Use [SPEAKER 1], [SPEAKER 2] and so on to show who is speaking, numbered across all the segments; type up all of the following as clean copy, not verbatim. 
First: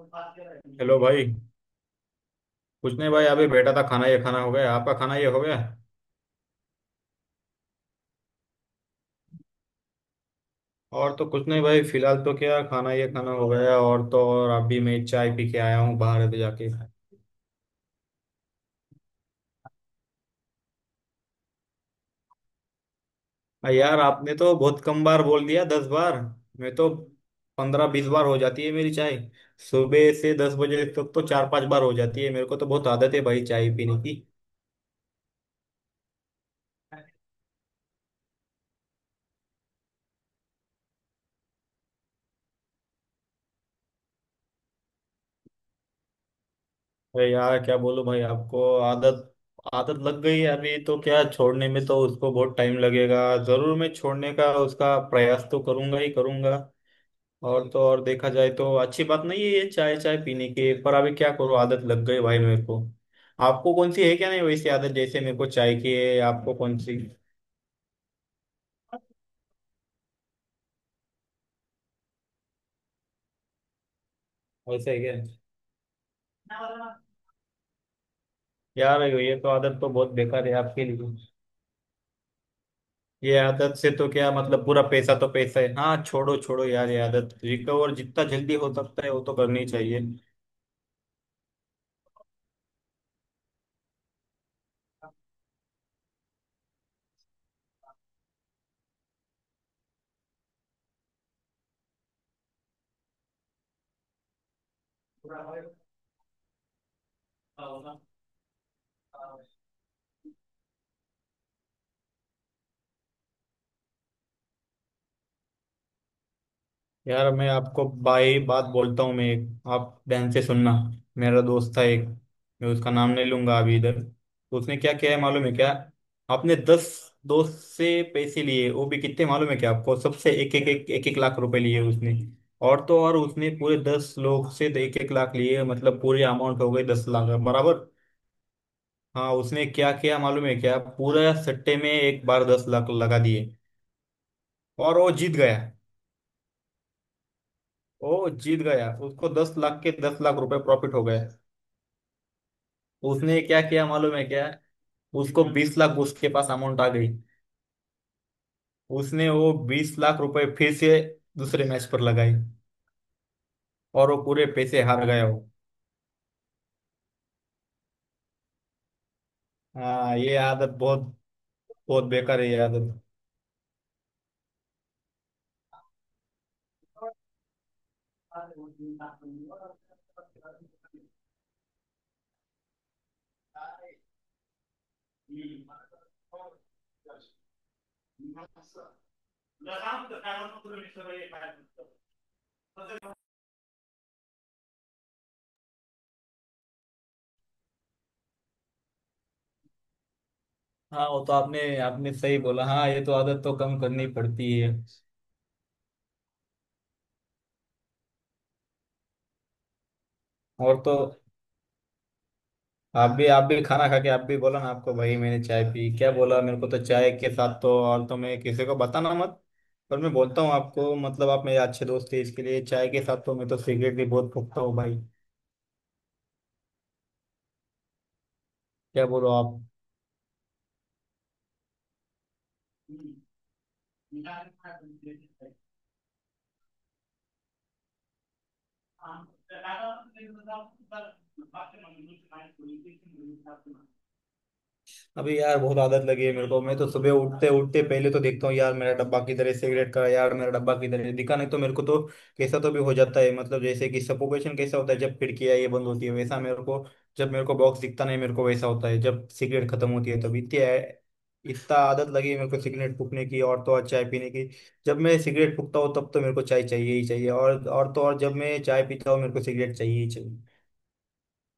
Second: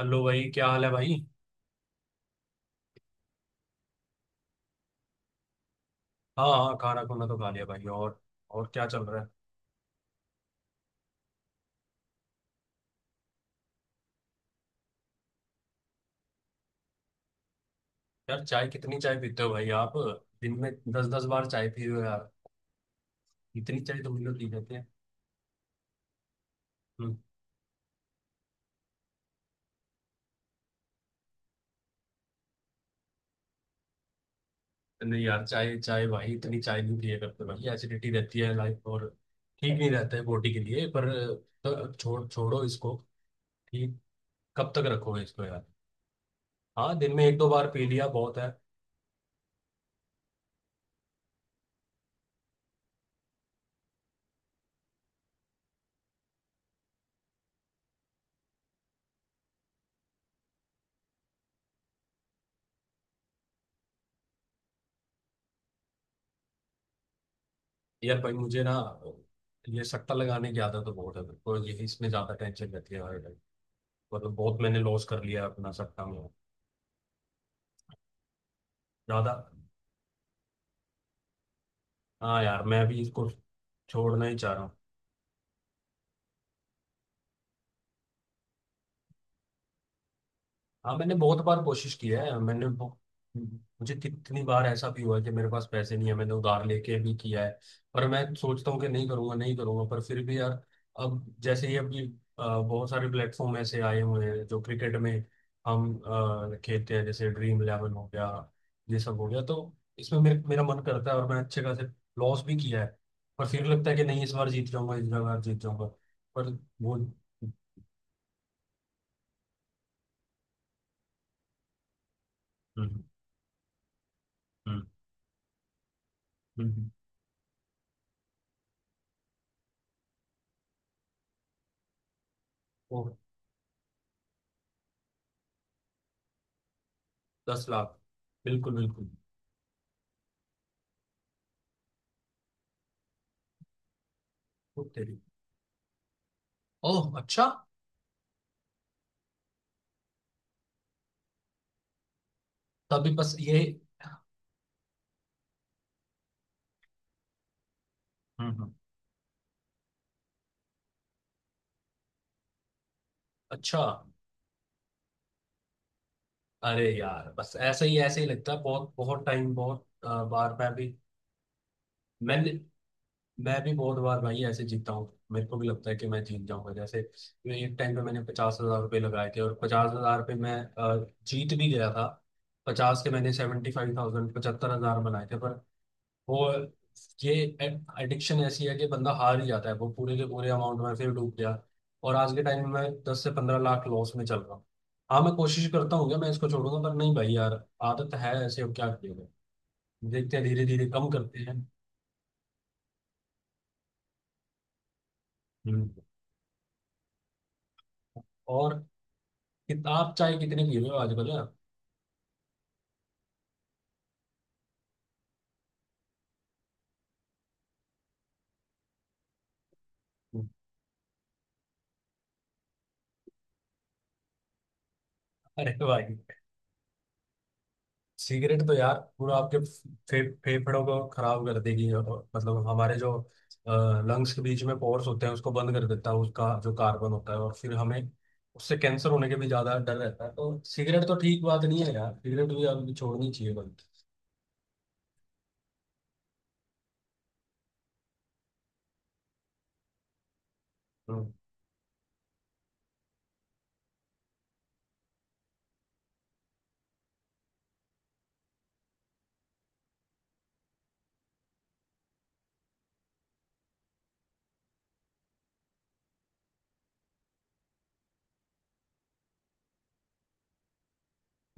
[SPEAKER 1] Hello भाई, क्या हाल है
[SPEAKER 2] हेलो
[SPEAKER 1] भाई?
[SPEAKER 2] भाई। कुछ नहीं भाई, अभी बैठा था। खाना हो गया, आपका खाना ये हो गया?
[SPEAKER 1] हाँ हाँ, खाना खुना तो खा लिया भाई। और क्या चल रहा है?
[SPEAKER 2] और तो कुछ नहीं भाई, फिलहाल तो क्या, खाना हो गया। और तो और अभी मैं चाय पी के आया हूँ, बाहर अभी जाके।
[SPEAKER 1] यार, चाय कितनी चाय पीते हो भाई आप? दिन में दस दस बार चाय पी रहे हो यार। इतनी
[SPEAKER 2] यार
[SPEAKER 1] चाय तो मुझे
[SPEAKER 2] आपने
[SPEAKER 1] पी
[SPEAKER 2] तो
[SPEAKER 1] जाते
[SPEAKER 2] बहुत
[SPEAKER 1] हैं।
[SPEAKER 2] कम बार बोल दिया, 10 बार। मैं तो
[SPEAKER 1] हम्म।
[SPEAKER 2] 15 20 बार हो जाती है मेरी चाय। सुबह से 10 बजे तक तो 4 5 बार हो जाती है। मेरे को तो बहुत आदत है भाई चाय पीने की।
[SPEAKER 1] नहीं यार, चाय चाय भाई इतनी चाय नहीं पिया करते भाई, एसिडिटी रहती है लाइफ और ठीक नहीं रहता है बॉडी के लिए। पर तो छोड़ो इसको। ठीक। कब तक रखोगे इसको यार? हाँ, दिन में
[SPEAKER 2] भाई
[SPEAKER 1] एक दो
[SPEAKER 2] यार
[SPEAKER 1] बार
[SPEAKER 2] क्या
[SPEAKER 1] पी
[SPEAKER 2] बोलूं
[SPEAKER 1] लिया
[SPEAKER 2] भाई
[SPEAKER 1] बहुत है।
[SPEAKER 2] आपको, आदत आदत लग गई है, अभी तो क्या छोड़ने में तो उसको बहुत टाइम लगेगा। जरूर, मैं छोड़ने का उसका प्रयास तो करूंगा ही करूंगा। और तो और देखा जाए तो अच्छी बात नहीं है ये चाय चाय पीने की, पर अभी क्या करूं, आदत लग गई भाई मेरे को। आपको कौन सी है, क्या नहीं, वैसी आदत जैसे मेरे को चाय की है? आपको कौन सी?
[SPEAKER 1] यार भाई मुझे ना, ये सट्टा लगाने की आदत तो बहुत है मेरे को, ये इसमें ज्यादा टेंशन रहती है भाई। मतलब बहुत मैंने
[SPEAKER 2] वैसे है
[SPEAKER 1] लॉस
[SPEAKER 2] क्या?
[SPEAKER 1] कर लिया अपना सट्टा में।
[SPEAKER 2] यार
[SPEAKER 1] ज्यादा।
[SPEAKER 2] ये तो आदत तो बहुत बेकार है आपके लिए।
[SPEAKER 1] हाँ यार, मैं अभी इसको
[SPEAKER 2] ये आदत से तो
[SPEAKER 1] छोड़ना
[SPEAKER 2] क्या
[SPEAKER 1] ही चाह रहा
[SPEAKER 2] मतलब,
[SPEAKER 1] हूँ।
[SPEAKER 2] पूरा पैसा तो पैसा है। हाँ, छोड़ो छोड़ो यार ये आदत, रिकवर जितना जल्दी हो सकता है वो तो करनी चाहिए।
[SPEAKER 1] हाँ मैंने बहुत बार कोशिश की है, मुझे कितनी बार ऐसा भी हुआ है कि मेरे पास पैसे नहीं है, मैंने उधार लेके भी किया है। पर मैं सोचता हूँ कि नहीं करूंगा नहीं करूंगा, पर फिर भी यार, अब जैसे ही अभी बहुत सारे प्लेटफॉर्म ऐसे आए हुए हैं जो क्रिकेट में हम खेलते हैं, जैसे ड्रीम इलेवन हो गया, ये सब हो गया। तो इसमें मेरे मेरा मन करता है और मैं अच्छे खासे लॉस भी किया है। पर फिर लगता है कि नहीं, इस बार जीत जाऊंगा, इस बार जीत जाऊंगा, पर वो
[SPEAKER 2] यार मैं
[SPEAKER 1] हम्म।
[SPEAKER 2] आपको बाई बात बोलता हूँ, मैं एक, आप ध्यान से सुनना। मेरा दोस्त था एक, मैं उसका नाम नहीं लूंगा अभी इधर, तो उसने
[SPEAKER 1] हम्म।
[SPEAKER 2] क्या किया है मालूम है क्या? आपने 10
[SPEAKER 1] हम्म।
[SPEAKER 2] दोस्त से पैसे लिए, वो भी कितने मालूम है क्या आपको, सबसे एक एक एक एक एक लाख रुपए लिए उसने। और तो और उसने पूरे 10 लोग से 1-1 लाख लिए, मतलब पूरी अमाउंट हो गई 10 लाख
[SPEAKER 1] दस
[SPEAKER 2] बराबर।
[SPEAKER 1] लाख बिल्कुल बिल्कुल।
[SPEAKER 2] हाँ उसने क्या किया मालूम है क्या, पूरा सट्टे में एक बार 10 लाख लगा दिए।
[SPEAKER 1] वो
[SPEAKER 2] और वो
[SPEAKER 1] तेरी।
[SPEAKER 2] जीत गया,
[SPEAKER 1] ओह अच्छा।
[SPEAKER 2] वो जीत गया, उसको 10 लाख के 10 लाख रुपए प्रॉफिट हो गए।
[SPEAKER 1] तभी बस
[SPEAKER 2] उसने
[SPEAKER 1] ये।
[SPEAKER 2] क्या किया मालूम है क्या, उसको 20 लाख, उसके पास अमाउंट आ गई।
[SPEAKER 1] हम्म। हम्म।
[SPEAKER 2] उसने वो 20 लाख रुपए फिर से दूसरे मैच पर लगाई,
[SPEAKER 1] अच्छा।
[SPEAKER 2] और वो पूरे पैसे हार गया वो।
[SPEAKER 1] अरे यार, बस ऐसे ही लगता है बहुत बहुत टाइम, बहुत
[SPEAKER 2] हाँ ये
[SPEAKER 1] बार
[SPEAKER 2] आदत
[SPEAKER 1] मैं भी
[SPEAKER 2] बहुत बहुत बेकार है
[SPEAKER 1] मैंने।
[SPEAKER 2] ये आदत।
[SPEAKER 1] मैं भी बहुत बार भाई ऐसे जीता हूँ, मेरे को भी लगता है कि मैं जीत जाऊंगा। जैसे मैं एक टाइम पे मैंने 50 हजार रुपये लगाए थे, और 50 हजार पे मैं जीत भी गया था। 50 के मैंने 75,000 75 हजार बनाए थे। पर वो, ये एडिक्शन ऐसी है कि बंदा हार ही जाता है, वो पूरे के पूरे अमाउंट में फिर डूब गया। और आज के टाइम में मैं 10 से 15 लाख लॉस में चल रहा हूँ। हाँ मैं कोशिश करता हूँ कि मैं इसको छोड़ूंगा, पर नहीं भाई यार, आदत है ऐसे, अब क्या करिएगा। देखते हैं, धीरे धीरे
[SPEAKER 2] हाँ
[SPEAKER 1] कम
[SPEAKER 2] वो तो
[SPEAKER 1] करते
[SPEAKER 2] आपने
[SPEAKER 1] हैं।
[SPEAKER 2] आपने सही बोला। हाँ ये तो आदत तो कम करनी पड़ती है।
[SPEAKER 1] हम्म। और किताब चाहे कितनी पी
[SPEAKER 2] और
[SPEAKER 1] रहे
[SPEAKER 2] तो
[SPEAKER 1] हो आजकल, हाँ?
[SPEAKER 2] आप भी खाना खा के, आप भी बोला ना आपको भाई, मैंने चाय पी क्या बोला मेरे को, तो चाय के साथ तो, और तो मैं किसी को बताना मत, पर मैं बोलता हूँ आपको मतलब आप मेरे अच्छे दोस्त थे इसके लिए, चाय के साथ तो मैं तो सिगरेट भी बहुत फूकता हूँ भाई।
[SPEAKER 1] अरे भाई, सिगरेट तो यार
[SPEAKER 2] क्या बोलो
[SPEAKER 1] पूरा आपके
[SPEAKER 2] आप?
[SPEAKER 1] फेफड़ों को खराब कर देगी। और मतलब हमारे जो लंग्स के बीच में पोर्स होते हैं उसको बंद कर देता है, उसका जो कार्बन होता है। और फिर हमें उससे कैंसर होने के भी ज्यादा डर रहता है। तो सिगरेट तो ठीक बात नहीं है यार, सिगरेट भी आपको छोड़नी चाहिए बंद।
[SPEAKER 2] अभी यार बहुत आदत लगी है मेरे को, मैं तो सुबह उठते उठते पहले तो देखता हूँ यार मेरा डब्बा किधर है, सिगरेट का, यार मेरा डब्बा किधर है,
[SPEAKER 1] हम्म।
[SPEAKER 2] दिखा नहीं तो मेरे को तो कैसा तो भी हो जाता है। मतलब जैसे कि सफोकेशन कैसा होता है जब खिड़कियां ये बंद होती है, वैसा मेरे को जब मेरे को बॉक्स दिखता नहीं मेरे को, वैसा होता है जब सिगरेट खत्म होती है। तब इतनी इतना आदत लगी है मेरे को सिगरेट फूकने की और तो और चाय पीने की। जब मैं सिगरेट फूकता हूँ तब तो मेरे को चाय चाहिए ही चाहिए, और तो और जब मैं चाय पीता हूँ मेरे को सिगरेट चाहिए ही चाहिए।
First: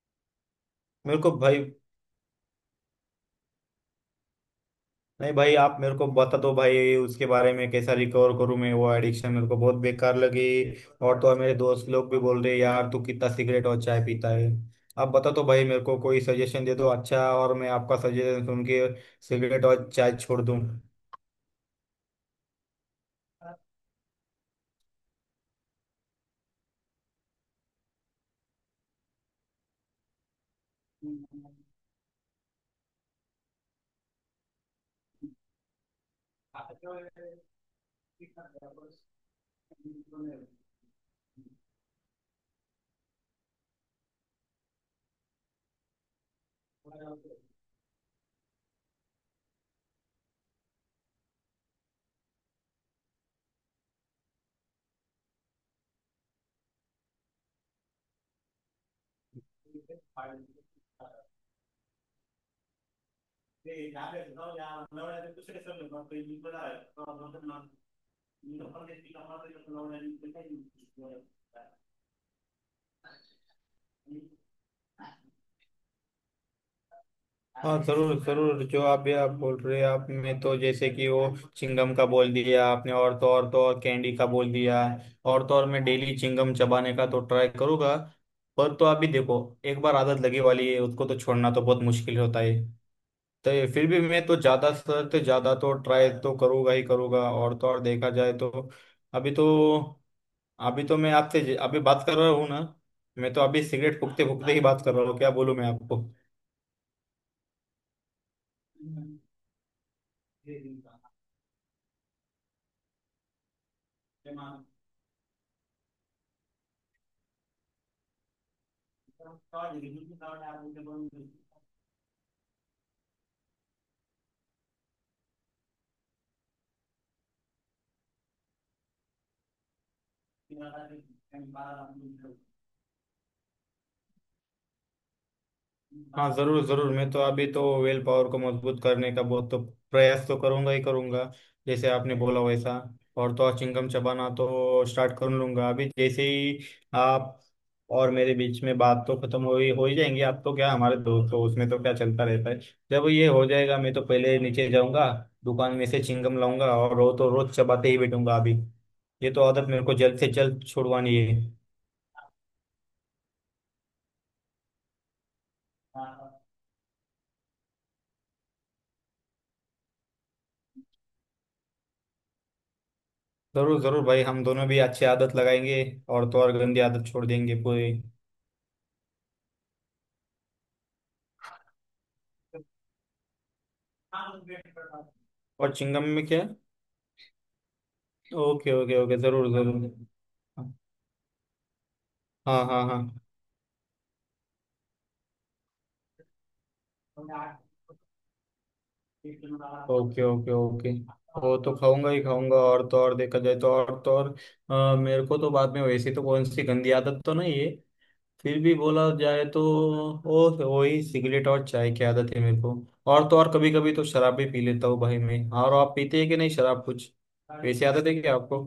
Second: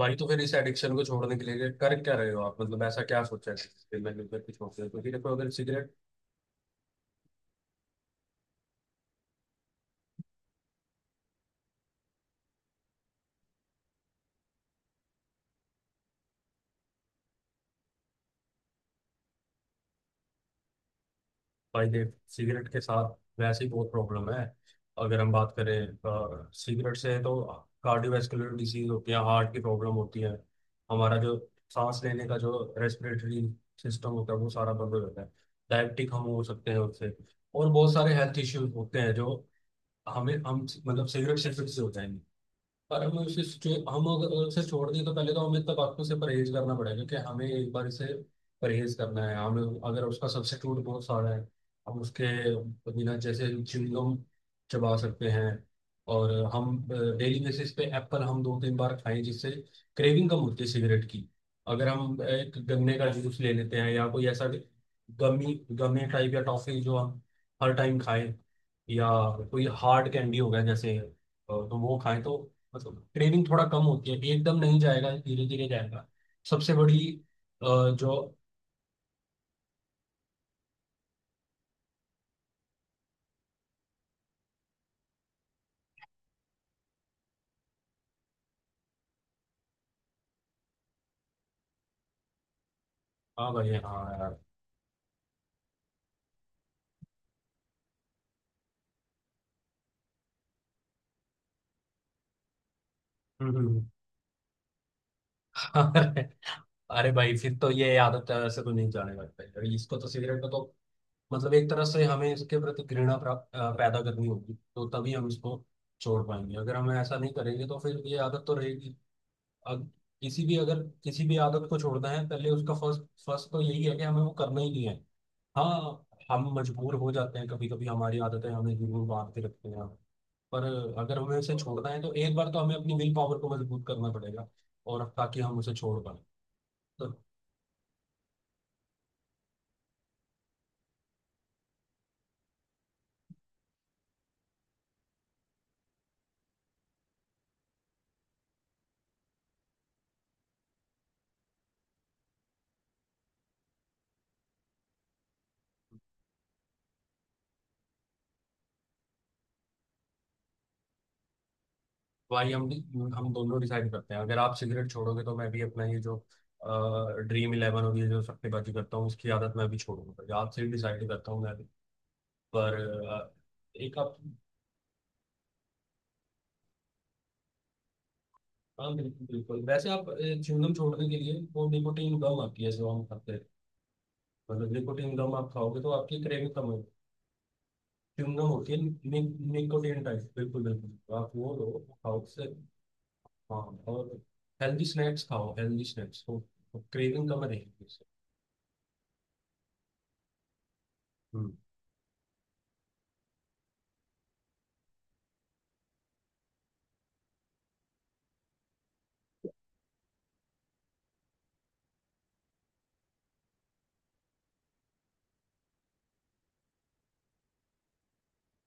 [SPEAKER 1] भाई तो फिर इस एडिक्शन को
[SPEAKER 2] मेरे को
[SPEAKER 1] छोड़ने के
[SPEAKER 2] भाई,
[SPEAKER 1] लिए कर क्या रहे हो आप, मतलब ऐसा क्या सोचा है कि मैं सिगरेट को छोड़ दूं? क्योंकि
[SPEAKER 2] नहीं
[SPEAKER 1] देखो, अगर
[SPEAKER 2] भाई आप
[SPEAKER 1] सिगरेट।
[SPEAKER 2] मेरे को बता दो भाई उसके बारे में, कैसा रिकवर करूं मैं, वो एडिक्शन मेरे को बहुत बेकार लगी। और तो और मेरे दोस्त लोग भी बोल रहे यार तू कितना सिगरेट और चाय पीता है। आप बता दो भाई मेरे को, कोई सजेशन दे दो अच्छा, और मैं आपका सजेशन सुन के सिगरेट और चाय छोड़ दूं।
[SPEAKER 1] भाई देख, सिगरेट के साथ वैसे ही बहुत प्रॉब्लम है। अगर हम बात करें सिगरेट से, तो कार्डियोवैस्कुलर डिजीज होती है, हार्ट की प्रॉब्लम होती है। हमारा जो सांस लेने का जो रेस्पिरेटरी सिस्टम होता है वो सारा बंद हो जाता है। डायबिटिक हम हो सकते हैं उससे। और बहुत सारे हेल्थ इश्यूज होते हैं जो हमें हम मतलब सिगरेट सिगरेट से हो जाएंगे। और हम उसे जो, हम अगर उसे छोड़ दें, तो पहले तो हमें तंबाकू से परहेज करना पड़ेगा, कि हमें एक बार इसे परहेज करना है हमें। अगर उसका सब्स्टिट्यूट बहुत सारा है, हम उसके बिना जैसे च्युइंगम चबा सकते हैं। और हम डेली बेसिस पे एप्पल हम 2-3 बार खाएं, जिससे क्रेविंग कम होती है सिगरेट की। अगर हम एक गन्ने का जूस ले लेते हैं, या कोई ऐसा गमी गमे टाइप या टॉफी जो हम हर टाइम खाएं, या कोई हार्ड कैंडी हो गया जैसे तो वो खाएं, तो मतलब क्रेविंग थोड़ा कम होती है। एकदम नहीं जाएगा, धीरे धीरे जाएगा। सबसे बड़ी
[SPEAKER 2] हाँ जरूर
[SPEAKER 1] जो,
[SPEAKER 2] जरूर, जो आप ये आप बोल रहे हैं आप में, तो जैसे कि वो चिंगम का बोल दिया आपने, और तो और तो और कैंडी का बोल दिया। और तो और मैं डेली चिंगम चबाने का तो ट्राई करूंगा। पर तो अभी देखो, एक बार आदत लगी वाली है उसको तो छोड़ना तो बहुत मुश्किल होता है। तो
[SPEAKER 1] हाँ
[SPEAKER 2] ये
[SPEAKER 1] भाई
[SPEAKER 2] फिर भी
[SPEAKER 1] हाँ
[SPEAKER 2] मैं
[SPEAKER 1] यार।
[SPEAKER 2] तो ज्यादा तो ट्राई तो करूंगा ही करूंगा। और तो और देखा जाए तो अभी तो, अभी तो मैं आपसे अभी बात कर रहा हूँ ना, मैं तो
[SPEAKER 1] हम्म।
[SPEAKER 2] अभी
[SPEAKER 1] हम्म।
[SPEAKER 2] सिगरेट फूकते फूकते ही बात कर रहा हूँ, क्या बोलूँ मैं आपको।
[SPEAKER 1] अरे अरे भाई, फिर तो ये आदत तो ऐसे तो नहीं जाने लगता है। अरे इसको तो, सिगरेट को तो मतलब एक तरह से हमें इसके प्रति घृणा प्राप्त पैदा करनी होगी, तो तभी हम इसको छोड़ पाएंगे। अगर हम ऐसा नहीं करेंगे तो फिर ये आदत तो रहेगी। अब किसी भी अगर किसी भी आदत को छोड़ना है, पहले उसका फर्स्ट फर्स्ट तो यही है कि हमें वो करना ही नहीं है। हाँ। हम मजबूर हो जाते हैं कभी कभी, हमारी आदतें हमें जरूर बांध के रखती हैं। पर अगर हमें उसे छोड़ना है तो एक बार तो हमें अपनी विल पावर को मजबूत करना पड़ेगा, और ताकि हम उसे छोड़ पाए।
[SPEAKER 2] हाँ जरूर जरूर, मैं
[SPEAKER 1] तो
[SPEAKER 2] तो अभी तो वेल पावर को मजबूत करने का बहुत तो प्रयास तो करूंगा ही करूंगा, जैसे आपने बोला वैसा। और तो और चिंगम चबाना तो स्टार्ट कर लूंगा अभी जैसे ही। आप और मेरे बीच में बात तो खत्म हो ही जाएंगी, आप तो क्या हमारे दोस्त हो, उसमें तो क्या चलता रहता है। जब ये हो जाएगा मैं तो पहले नीचे जाऊंगा, दुकान में से चिंगम लाऊंगा, और रोज तो रोज चबाते ही बैठूंगा अभी। ये तो आदत मेरे को जल्द से जल्द छुड़वानी है।
[SPEAKER 1] भाई हम दोनों डिसाइड करते हैं, अगर आप सिगरेट छोड़ोगे तो मैं भी अपना ये जो ड्रीम इलेवन और ये जो सट्टेबाजी करता हूँ उसकी आदत मैं भी छोड़ूंगा, तो आपसे ही डिसाइड करता हूँ मैं भी। पर अ,
[SPEAKER 2] जरूर
[SPEAKER 1] एक
[SPEAKER 2] जरूर
[SPEAKER 1] आप।
[SPEAKER 2] भाई, हम दोनों भी अच्छी आदत लगाएंगे, और तो और गंदी आदत छोड़ देंगे पूरी।
[SPEAKER 1] हाँ बिल्कुल बिल्कुल। वैसे आप च्युइंगम छोड़ने के लिए वो निकोटीन गम आती है जो हम खाते हैं, मतलब निकोटीन गम आप
[SPEAKER 2] और
[SPEAKER 1] खाओगे तो
[SPEAKER 2] चिंगम
[SPEAKER 1] आपकी
[SPEAKER 2] में क्या है?
[SPEAKER 1] क्रेविंग कम होगी। च्युइंगम होती
[SPEAKER 2] ओके
[SPEAKER 1] है
[SPEAKER 2] ओके ओके,
[SPEAKER 1] नि,
[SPEAKER 2] जरूर जरूर।
[SPEAKER 1] Nicotine type. बिल्कुल बिल्कुल, तो आप वो लो, वो खाओ उससे।
[SPEAKER 2] हाँ हाँ हाँ।
[SPEAKER 1] हाँ। और हेल्दी स्नैक्स खाओ, हेल्दी स्नैक्स तो क्रेविंग कम रहेगी उससे।
[SPEAKER 2] Okay okay okay.
[SPEAKER 1] हम्म।
[SPEAKER 2] वो तो खाऊंगा ही खाऊंगा, और तो और देखा जाए तो और तो और, मेरे को तो बाद में वैसी तो कौन सी गंदी आदत तो नहीं है। फिर भी बोला जाए तो वो वही सिगरेट और चाय की आदत है मेरे को, और तो और कभी कभी तो शराब भी पी लेता हूँ भाई मैं। और आप पीते हैं कि नहीं शराब, कुछ वैसी आदत है क्या आपको?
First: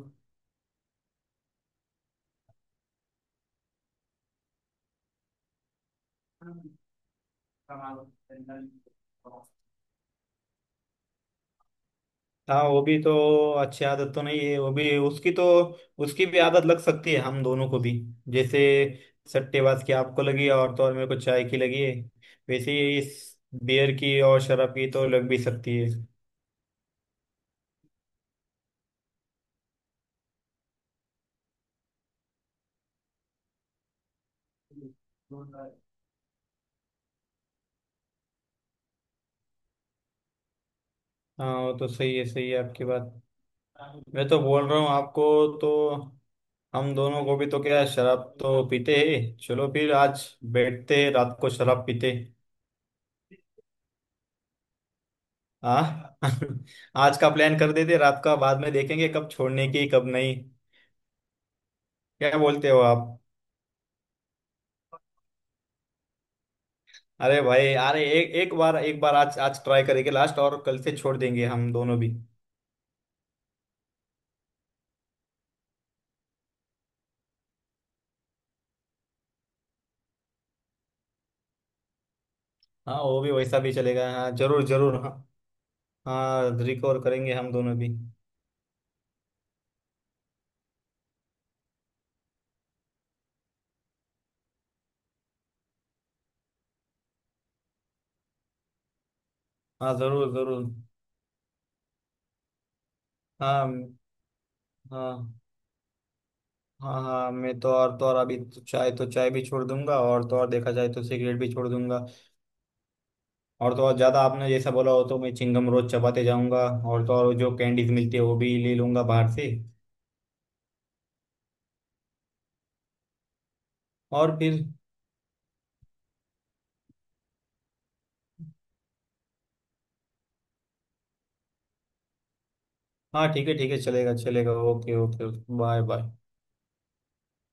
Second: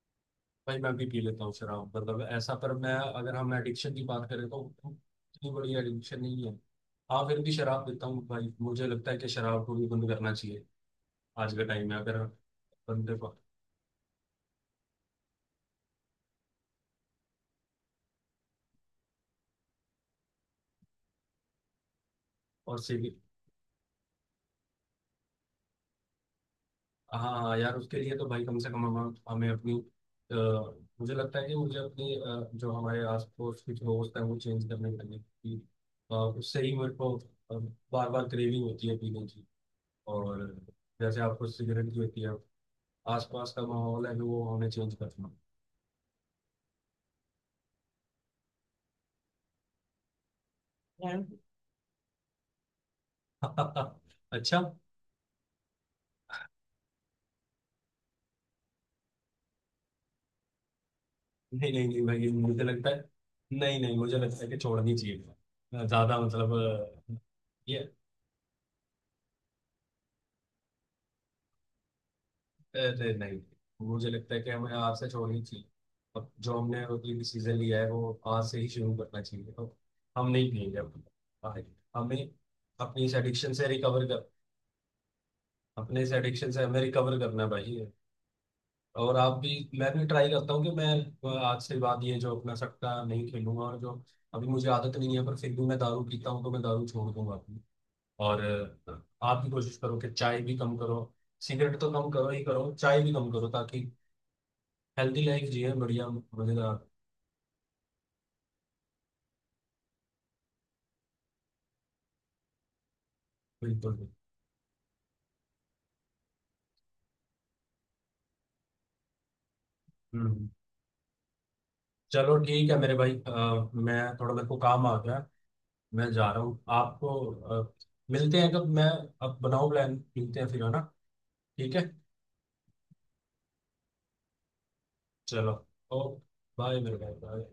[SPEAKER 1] भाई मैं भी पी लेता हूँ शराब, मतलब ऐसा पर मैं, अगर हम एडिक्शन की बात करें तो, इतनी बड़ी एडिक्शन नहीं है। हाँ, फिर भी शराब पीता हूँ भाई, मुझे लगता है कि शराब को भी बंद करना चाहिए आज के टाइम में। अगर
[SPEAKER 2] हाँ वो भी तो
[SPEAKER 1] बंदे को।
[SPEAKER 2] अच्छी आदत तो नहीं है वो भी, उसकी तो, उसकी भी आदत लग सकती है हम दोनों को भी, जैसे सट्टेबाज की आपको लगी और तो और मेरे को चाय की लगी है, वैसे
[SPEAKER 1] और
[SPEAKER 2] ही
[SPEAKER 1] सिगरेट।
[SPEAKER 2] इस बियर की और शराब की तो लग भी सकती है।
[SPEAKER 1] हाँ हाँ, यार उसके लिए तो भाई कम से कम हम हमें अपनी अ, मुझे लगता है कि मुझे अपनी जो हमारे आस पड़ोस के जो दोस्त हैं वो चेंज करने करने की उससे ही मेरे को बार बार क्रेविंग होती है पीने की। और जैसे आपको
[SPEAKER 2] हाँ वो तो
[SPEAKER 1] सिगरेट की होती है,
[SPEAKER 2] सही है आपकी बात।
[SPEAKER 1] आसपास का माहौल है
[SPEAKER 2] मैं तो
[SPEAKER 1] वो हमें
[SPEAKER 2] बोल रहा हूँ
[SPEAKER 1] चेंज
[SPEAKER 2] आपको,
[SPEAKER 1] करना।
[SPEAKER 2] तो हम दोनों को भी तो क्या है, शराब तो पीते हैं, चलो फिर आज बैठते हैं रात को शराब पीते हैं।
[SPEAKER 1] हाँ। अच्छा।
[SPEAKER 2] हाँ। आज का प्लान कर देते हैं, रात का बाद में देखेंगे कब छोड़ने की, कब नहीं।
[SPEAKER 1] नहीं नहीं नहीं भाई,
[SPEAKER 2] क्या
[SPEAKER 1] मुझे
[SPEAKER 2] बोलते हो
[SPEAKER 1] लगता है,
[SPEAKER 2] आप?
[SPEAKER 1] नहीं नहीं, मुझे लगता है कि छोड़नी चाहिए ज्यादा, मतलब अ,
[SPEAKER 2] अरे भाई
[SPEAKER 1] ये।
[SPEAKER 2] अरे, एक एक बार आज आज ट्राई करेंगे लास्ट, और कल से छोड़ देंगे हम दोनों भी।
[SPEAKER 1] अरे नहीं, मुझे लगता है कि हमें आज से छोड़नी चाहिए। अब जो हमने अगली भी सीजन लिया है वो आज से ही शुरू करना चाहिए, तो हम नहीं पियेंगे अब भाई। हमें
[SPEAKER 2] हाँ
[SPEAKER 1] अपनी इस
[SPEAKER 2] वो भी
[SPEAKER 1] एडिक्शन
[SPEAKER 2] वैसा
[SPEAKER 1] से
[SPEAKER 2] भी
[SPEAKER 1] रिकवर
[SPEAKER 2] चलेगा,
[SPEAKER 1] कर,
[SPEAKER 2] हाँ जरूर जरूर हाँ।
[SPEAKER 1] अपने इस एडिक्शन
[SPEAKER 2] हाँ
[SPEAKER 1] से हमें
[SPEAKER 2] रिकवर
[SPEAKER 1] रिकवर
[SPEAKER 2] करेंगे
[SPEAKER 1] करना है
[SPEAKER 2] हम दोनों
[SPEAKER 1] भाई।
[SPEAKER 2] भी।
[SPEAKER 1] और आप भी, मैं भी ट्राई करता हूँ कि मैं आज से बाद ये जो अपना सट्टा नहीं खेलूंगा। और जो अभी मुझे आदत नहीं है पर फिर भी मैं दारू पीता हूँ, तो मैं दारू छोड़ दूंगा अपनी। और आप भी कोशिश
[SPEAKER 2] हाँ
[SPEAKER 1] करो कि
[SPEAKER 2] जरूर
[SPEAKER 1] चाय भी
[SPEAKER 2] जरूर।
[SPEAKER 1] कम करो, सिगरेट तो कम करो ही करो, चाय भी कम करो,
[SPEAKER 2] हाँ
[SPEAKER 1] ताकि हेल्दी
[SPEAKER 2] हाँ
[SPEAKER 1] लाइफ जिए, बढ़िया मजेदार।
[SPEAKER 2] हाँ। हाँ मैं तो और अभी तो चाय भी छोड़ दूंगा, और तो और देखा जाए तो सिगरेट भी छोड़ दूंगा। और तो और
[SPEAKER 1] बिल्कुल भी।
[SPEAKER 2] ज़्यादा आपने जैसा बोला हो तो मैं चिंगम रोज चबाते जाऊंगा, और तो और जो कैंडीज मिलती है वो भी ले लूंगा बाहर से।
[SPEAKER 1] हम्म। चलो ठीक है मेरे भाई, मैं थोड़ा,
[SPEAKER 2] और
[SPEAKER 1] मेरे को
[SPEAKER 2] फिर,
[SPEAKER 1] काम आ गया, मैं जा रहा हूँ आपको। अ, मिलते हैं कब? मैं, अब बनाओ प्लान, मिलते हैं फिर, है ना? ठीक है।
[SPEAKER 2] हाँ ठीक है ठीक है, चलेगा चलेगा, ओके ओके।
[SPEAKER 1] चलो।
[SPEAKER 2] Bye bye.
[SPEAKER 1] ओके। बाय मेरे भाई, बाय।